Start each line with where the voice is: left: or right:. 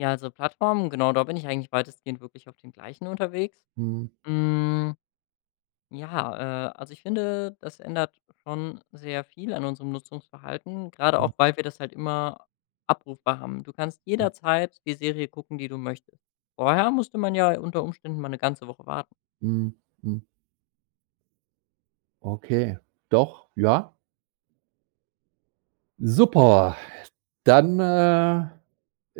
left: Ja, also Plattformen genau, da bin ich eigentlich weitestgehend wirklich auf den gleichen unterwegs.
right: Mhm.
left: Hm. Ja, äh, also ich finde, das ändert schon sehr viel an unserem Nutzungsverhalten, gerade
right: Mhm.
left: auch, weil wir das halt immer abrufbar haben. Du kannst
right: Mhm.
left: jederzeit die Serie gucken, die du möchtest. Vorher musste man ja unter Umständen mal 'ne ganze Woche warten.
right: Mhm. Mhm. Okay, doch, ja. Super, dann, äh,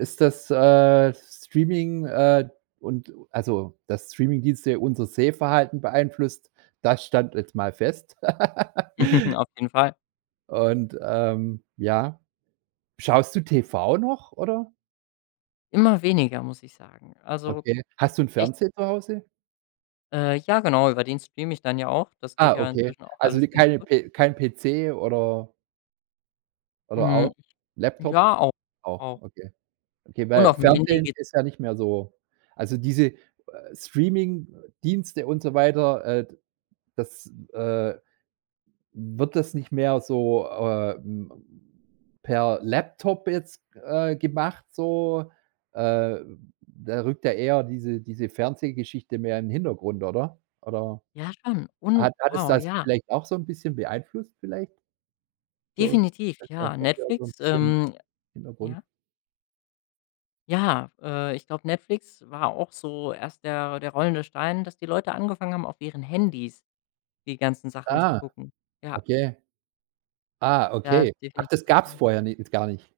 right: ist das, äh, Streaming, äh, und also, dass Streamingdienste unser Sehverhalten beeinflusst, das stand jetzt mal fest.
left: Auf jeden Fall.
right: Und, ähm, ja. Schaust du TV noch oder?
left: Immer weniger, muss ich sagen. Also,
right: Okay. Hast du 'n
left: ich
right: Fernseher zu Hause?
left: Äh, ja genau. Über den streame ich dann ja auch. Das geht
right: Ah,
left: ja
right: okay.
left: inzwischen auch
right: Also 'ne
left: alles ganz
right: keine
left: gut.
right: pe kein PC oder oder
left: Mhm.
right: auch Laptop?
left: Ja, auch,
right: Auch,
left: auch.
right: okay. Okay,
left: Und
right: weil
left: aufm Handy
right: Fernsehen
left: geht
right: ist ja nicht mehr so Also, diese Streamingdienste und so weiter, äh, d das, äh wird das nicht mehr so, äh, hm, per Laptop jetzt, äh, gemacht so? Äh, da rückt ja eher diese diese Fernsehgeschichte mehr in 'n Hintergrund, oder? Oder
left: Ja, schon. Und,
right: hat hat es
left: wow,
right: das
left: ja.
right: vielleicht auch so 'n bisschen beeinflusst vielleicht? So,
left: Definitiv
right: dass der
left: ja.
right: Fernseher so 'n
left: Netflix,
right: bisschen
left: ähm
right: Hintergrund
left: ja. Ja, äh, ich glaube Netflix war auch so erst der der rollende Stein, dass die Leute angefangen haben, auf ihren Handys die ganzen Sachen zu
right: Ah,
left: gucken. Ja.
right: okay. Ah,
left: Da
right: okay.
left: ist
right: Ach,
left: definitiv
right: das
left: was
right: gab's
left: dran.
right: vorher ni gar nicht.